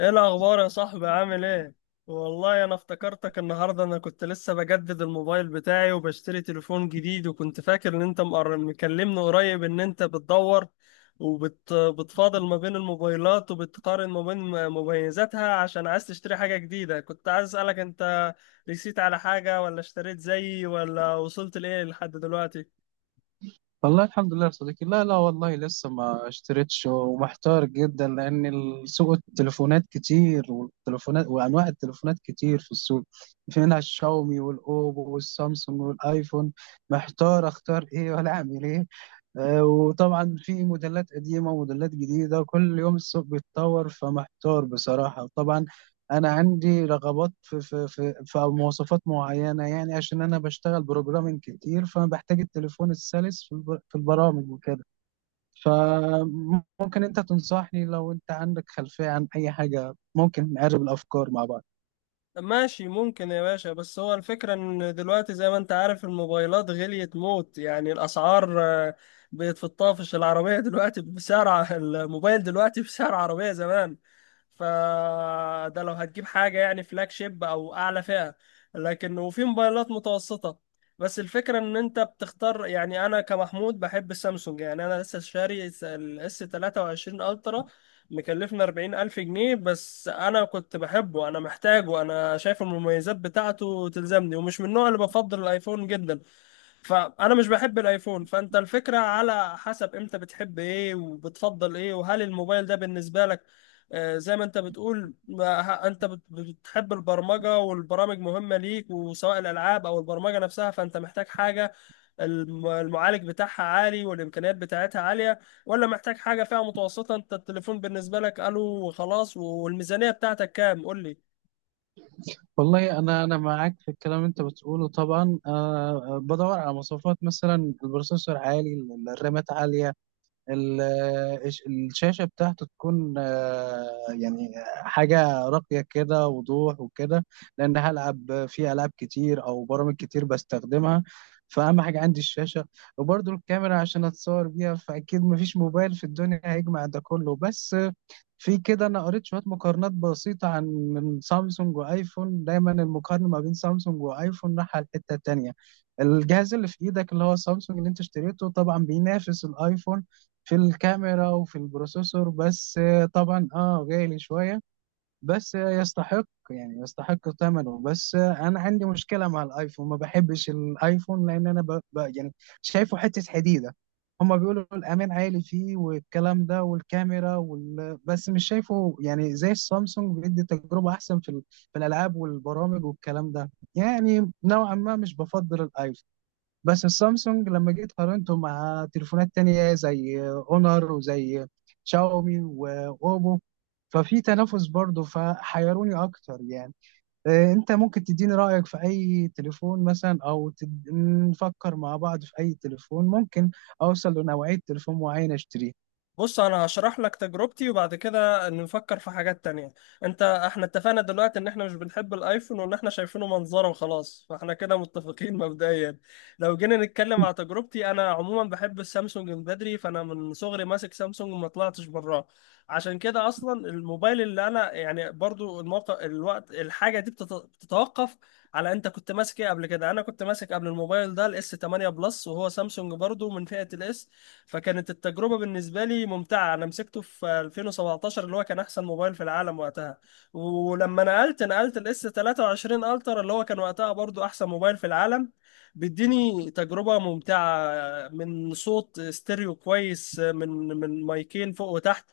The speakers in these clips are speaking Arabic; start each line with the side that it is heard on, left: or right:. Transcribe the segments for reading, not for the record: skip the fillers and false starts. left: ايه الاخبار يا صاحبي؟ عامل ايه؟ والله انا افتكرتك النهارده. انا كنت لسه بجدد الموبايل بتاعي وبشتري تليفون جديد، وكنت فاكر ان انت مكلمني قريب ان انت بتدور وبتفاضل ما بين الموبايلات وبتقارن ما بين مميزاتها عشان عايز تشتري حاجة جديدة. كنت عايز اسألك، انت رسيت على حاجة ولا اشتريت زيي، ولا وصلت لايه لحد دلوقتي؟
right: والله الحمد لله يا صديقي. لا والله لسه ما اشتريتش ومحتار جدا، لان السوق التليفونات كتير، والتليفونات وانواع التليفونات كتير في السوق. في منها الشاومي والاوبو والسامسونج والايفون. محتار اختار ايه ولا اعمل ايه؟ وطبعا في موديلات قديمة وموديلات جديدة، كل يوم السوق بيتطور، فمحتار بصراحة طبعا. أنا عندي رغبات في مواصفات معينة، يعني عشان أنا بشتغل بروجرامينج كتير، فأنا بحتاج التليفون السلس في في البرامج وكده. فممكن أنت تنصحني لو أنت عندك خلفية عن أي حاجة ممكن نقرب الأفكار مع بعض.
left: ماشي ممكن يا باشا، بس هو الفكرة ان دلوقتي زي ما انت عارف الموبايلات غليت موت، يعني الاسعار بقت في الطافش. العربية دلوقتي الموبايل دلوقتي بسعر عربية زمان. فده لو هتجيب حاجة يعني فلاج شيب أو أعلى فئة. لكن وفي موبايلات متوسطة، بس الفكرة إن أنت بتختار. يعني أنا كمحمود بحب السامسونج، يعني أنا لسه شاري الاس 23 ألترا، مكلفنا 40,000 جنيه، بس أنا كنت بحبه، أنا محتاجه، أنا شايف المميزات بتاعته تلزمني ومش من النوع اللي بفضل الأيفون جدا. فانا مش بحب الايفون. فانت الفكره على حسب امتى بتحب ايه وبتفضل ايه، وهل الموبايل ده بالنسبه لك زي ما انت بتقول، ما ه- انت بت- بتحب البرمجه والبرامج مهمه ليك، وسواء الالعاب او البرمجه نفسها، فانت محتاج حاجه المعالج بتاعها عالي والامكانيات بتاعتها عاليه، ولا محتاج حاجه فيها متوسطه؟ انت التليفون بالنسبه لك الو وخلاص؟ والميزانيه بتاعتك كام؟ قول لي.
right: والله أنا معاك في الكلام اللي أنت بتقوله طبعا، أه. بدور على مواصفات، مثلا البروسيسور عالي، الرامات عالية، ال- الشاشة بتاعته تكون يعني حاجة راقية كده، وضوح وكده، لأن هلعب في ألعاب كتير أو برامج كتير بستخدمها، فأهم حاجة عندي الشاشة، وبرضو الكاميرا عشان أتصور بيها. فأكيد مفيش موبايل في الدنيا هيجمع ده كله. بس في كده، انا قريت شويه مقارنات بسيطه، عن من سامسونج وايفون، دايما المقارنه ما بين سامسونج وايفون راح على الحته التانيه. الجهاز اللي في ايدك اللي هو سامسونج اللي انت اشتريته طبعا بينافس الايفون في الكاميرا وفي البروسيسور، بس طبعا اه غالي شويه، بس يستحق، يعني يستحق ثمنه. بس انا عندي مشكله مع الايفون، ما بحبش الايفون لان انا يعني شايفه حته حديده. هما بيقولوا الامان عالي فيه والكلام ده والكاميرا بس مش شايفه، يعني زي السامسونج بيدي تجربه احسن في, ال... في الالعاب والبرامج والكلام ده، يعني نوعا ما مش بفضل الايفون. بس السامسونج لما جيت قارنته مع تليفونات تانية، زي اونر وزي شاومي واوبو، ففي تنافس برضه، فحيروني اكتر يعني. انت ممكن تديني رأيك في اي تليفون مثلا، او نفكر مع بعض في اي تليفون ممكن اوصل لنوعية تليفون معين اشتريه.
left: بص انا هشرح لك تجربتي وبعد كده نفكر في حاجات تانية. انت احنا اتفقنا دلوقتي ان احنا مش بنحب الايفون وان احنا شايفينه منظره وخلاص، فاحنا كده متفقين مبدئيا. لو جينا نتكلم على تجربتي، انا عموما بحب السامسونج من بدري، فانا من صغري ماسك سامسونج وما طلعتش براه. عشان كده اصلا الموبايل اللي انا، يعني برضو الموقع الوقت، الحاجة دي بتتوقف على انت كنت ماسك ايه قبل كده. انا كنت ماسك قبل الموبايل ده الاس 8 بلس، وهو سامسونج برضو من فئة الاس، فكانت التجربة بالنسبة لي ممتعة. أنا مسكته في 2017، اللي هو كان أحسن موبايل في العالم وقتها. ولما نقلت الاس 23 الترا، اللي هو كان وقتها برضو أحسن موبايل في العالم، بيديني تجربة ممتعة، من صوت ستيريو كويس، من مايكين فوق وتحت،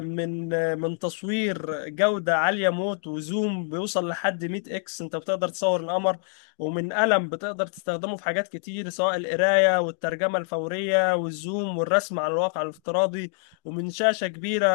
left: من من تصوير جودة عالية موت وزوم بيوصل لحد 100 اكس، انت بتقدر تصور القمر، ومن قلم بتقدر تستخدمه في حاجات كتير سواء القراية والترجمة الفورية والزوم والرسم على الواقع الافتراضي، ومن شاشة كبيرة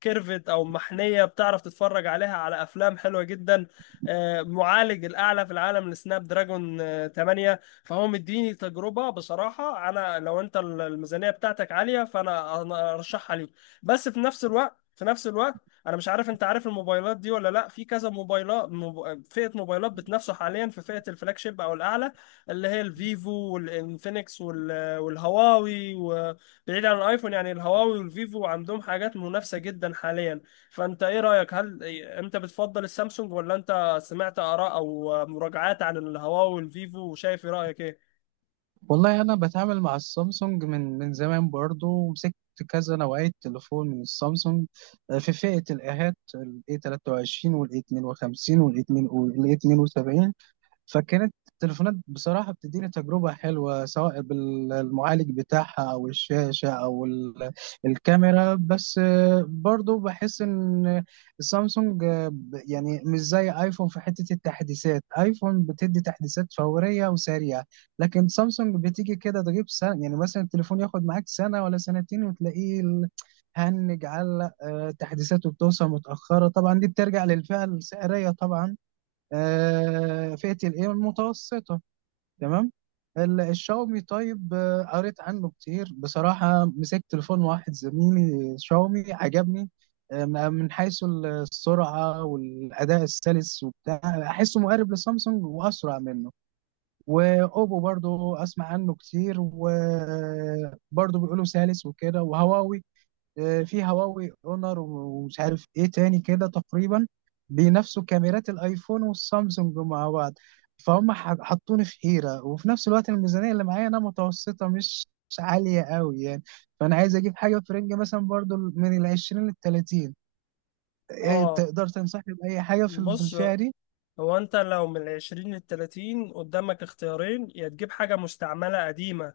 left: كيرفت أو محنية بتعرف تتفرج عليها على أفلام حلوة جدا. معالج الأعلى في العالم لسناب دراجون 8، فهو مديني تجربة بصراحة. أنا لو أنت الميزانية بتاعتك عالية فأنا أنا أرشحها ليك. بس في نفس الوقت، انا مش عارف انت عارف الموبايلات دي ولا لا. في كذا موبايلات، فئه موبايلات بتنافسوا حاليا في فئه الفلاج شيب او الاعلى، اللي هي الفيفو والانفينكس والهواوي. وبعيد عن الايفون، يعني الهواوي والفيفو عندهم حاجات منافسه جدا حاليا. فانت ايه رايك؟ هل انت بتفضل السامسونج، ولا انت سمعت اراء او مراجعات عن الهواوي والفيفو وشايف، ايه رايك ايه؟
right: والله انا بتعامل مع السامسونج من زمان برضو، ومسكت كذا نوعية تليفون من السامسونج. في فئة الآهات، ال A23 وال A52 وال A72. فكانت التليفونات بصراحة بتديني تجربة حلوة، سواء بالمعالج بتاعها أو الشاشة أو الكاميرا. بس برضو بحس إن سامسونج، يعني مش زي آيفون في حتة التحديثات. آيفون بتدي تحديثات فورية وسريعة، لكن سامسونج بتيجي كده تجيب سنة، يعني مثلا التليفون ياخد معاك سنة ولا سنتين وتلاقيه هنج علق، تحديثاته بتوصل متأخرة. طبعا دي بترجع للفئة السعرية طبعا. فئة الايه المتوسطة. تمام. الشاومي، طيب، قريت عنه كتير بصراحة، مسكت تليفون واحد زميلي شاومي عجبني، من حيث السرعة والأداء السلس وبتاع، أحسه مقارب لسامسونج وأسرع منه. وأوبو برضو أسمع عنه كتير، وبرضو بيقولوا سلس وكده. وهواوي، في هواوي اونر، ومش عارف ايه تاني كده تقريبا، بينافسوا كاميرات الايفون والسامسونج مع بعض. فهم حطوني في حيرة. وفي نفس الوقت الميزانية اللي معايا انا متوسطة، مش عالية قوي يعني. فانا عايز اجيب حاجة في رينج مثلا، برضو من 20 للـ30. إيه
left: اه،
right: تقدر تنصحني بأي حاجة في في
left: بص.
right: الفئة دي؟
left: هو انت لو من العشرين للتلاتين، قدامك اختيارين. يا تجيب حاجة مستعملة قديمة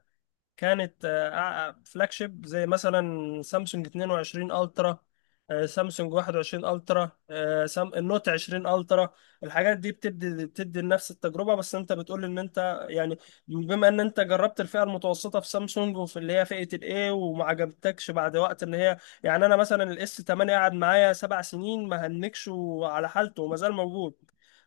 left: كانت فلاج شيب، زي مثلا سامسونج 22 الترا، سامسونج 21 الترا، النوت 20 الترا. الحاجات دي بتدي نفس التجربه. بس انت بتقول ان انت، يعني بما ان انت جربت الفئه المتوسطه في سامسونج، وفي اللي هي فئه الاي وما عجبتكش بعد وقت ان هي، يعني انا مثلا الاس 8 قعد معايا 7 سنين ما هنكش وعلى حالته وما زال موجود،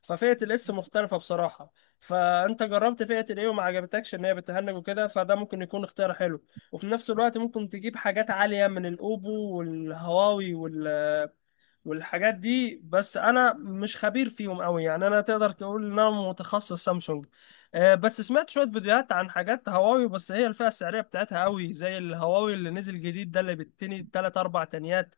left: ففئه الاس مختلفه بصراحه. فانت جربت فئه الايه وما عجبتكش ان هي بتهنج وكده، فده ممكن يكون اختيار حلو. وفي نفس الوقت ممكن تجيب حاجات عاليه من الاوبو والهواوي والحاجات دي، بس انا مش خبير فيهم قوي يعني. انا تقدر تقول ان انا متخصص سامسونج. بس سمعت شويه فيديوهات عن حاجات هواوي. بس هي الفئه السعريه بتاعتها قوي، زي الهواوي اللي نزل جديد ده اللي بتني 3 4 تنيات،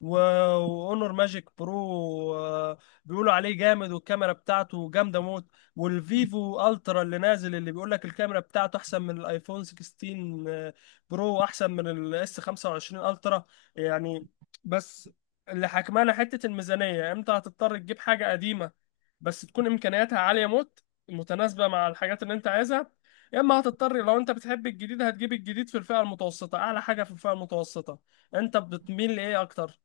left: واونر ماجيك برو، بيقولوا عليه جامد والكاميرا بتاعته جامده موت. والفيفو الترا اللي نازل، اللي بيقول لك الكاميرا بتاعته احسن من الايفون 16 برو، احسن من الاس 25 الترا، يعني. بس اللي حكمانا حته الميزانيه. امتى هتضطر تجيب حاجه قديمه بس تكون امكانياتها عاليه موت متناسبه مع الحاجات اللي انت عايزها؟ يا اما هتضطر، لو انت بتحب الجديد، هتجيب الجديد في الفئه المتوسطه، اعلى حاجه في الفئه المتوسطه. انت بتميل لايه اكتر؟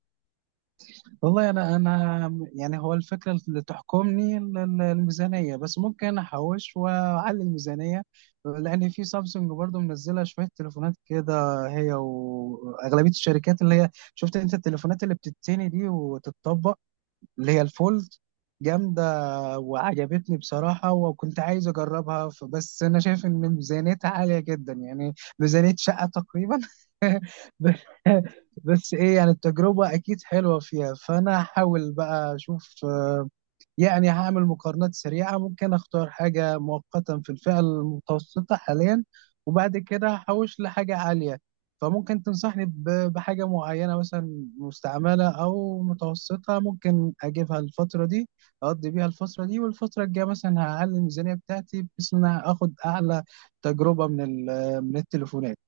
right: والله انا يعني هو الفكره اللي تحكمني الميزانيه، بس ممكن احوش واعلي الميزانيه، لان في سامسونج برضو منزله شويه تليفونات كده، هي واغلبيه الشركات اللي هي، شفت انت التليفونات اللي بتتني دي وتتطبق، اللي هي الفولد، جامده وعجبتني بصراحة، وكنت عايز أجربها، بس أنا شايف إن ميزانيتها عالية جدا، يعني ميزانية شقة تقريبا. ب- بس إيه، يعني التجربة أكيد حلوة فيها. فأنا هحاول بقى أشوف، يعني هعمل مقارنات سريعة، ممكن أختار حاجة مؤقتا في الفئة المتوسطة حاليا، وبعد كده هحوش لحاجة عالية. فممكن تنصحني بحاجة معينة، مثلا مستعملة أو متوسطة، ممكن أجيبها الفترة دي، أقضي بيها الفترة دي، والفترة الجاية مثلا هعلي الميزانية بتاعتي، بحيث إن أنا آخد أعلى تجربة من من التليفونات.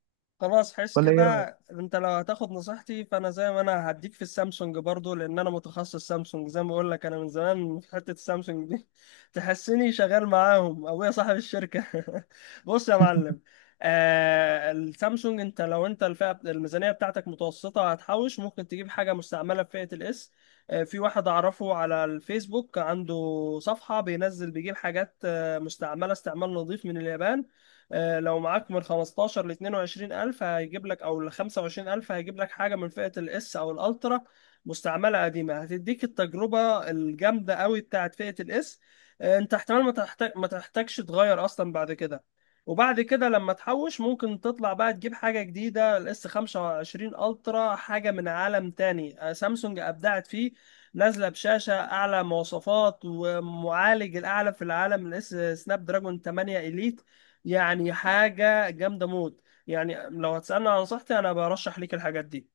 left: خلاص، حس
right: ولا
left: كده.
right: إيه رأيك؟
left: انت لو هتاخد نصيحتي، فانا زي ما انا هديك في السامسونج برضو، لان انا متخصص سامسونج زي ما بقول لك، انا من زمان في حتة السامسونج دي تحسني شغال معاهم ابويا صاحب الشركة بص يا معلم، آه السامسونج. انت لو انت الفئة الميزانية بتاعتك متوسطة، هتحوش، ممكن تجيب حاجة مستعملة في فئة الاس. آه في واحد اعرفه على الفيسبوك عنده صفحة بينزل، بيجيب حاجات مستعملة استعمال نظيف من اليابان. لو معاك من 15 ل 22 ألف هيجيب لك، أو ل 25 ألف هيجيب لك حاجة من فئة الإس أو الألترا مستعملة قديمة، هتديك التجربة الجامدة قوي بتاعت فئة الإس. أنت احتمال ما تحتاجش تغير أصلا بعد كده. وبعد كده لما تحوش، ممكن تطلع بقى تجيب حاجة جديدة، الاس 25 الترا، حاجة من عالم تاني. سامسونج أبدعت فيه، نازلة بشاشة أعلى مواصفات ومعالج الأعلى في العالم، الاس سناب دراجون 8 إليت، يعني حاجة جامدة موت. يعني لو هتسألني عن نصيحتي، أنا برشح ليك الحاجات دي.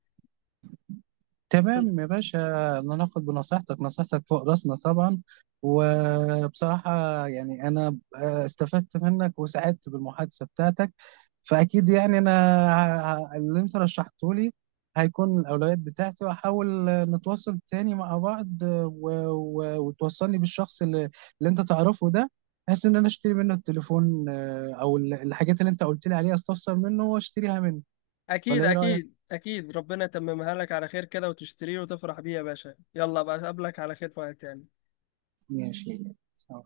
right: تمام يا باشا، ناخد بنصيحتك، نصيحتك فوق راسنا طبعا. وبصراحة، يعني أنا استفدت منك وسعدت بالمحادثة بتاعتك. فأكيد يعني أنا، اللي أنت رشحته لي هيكون الأولويات بتاعتي. وأحاول نتواصل تاني مع بعض، وتوصلني بالشخص اللي أنت تعرفه ده، بحيث إن أنا أشتري منه التليفون، أو الحاجات اللي أنت قلت لي عليها أستفسر منه وأشتريها منه.
left: أكيد
right: ولا إيه رأيك؟
left: أكيد أكيد، ربنا يتممها لك على خير كده وتشتريه وتفرح بيه يا باشا. يلا بقى أقابلك على خير في وقت تاني.
right: ماشي.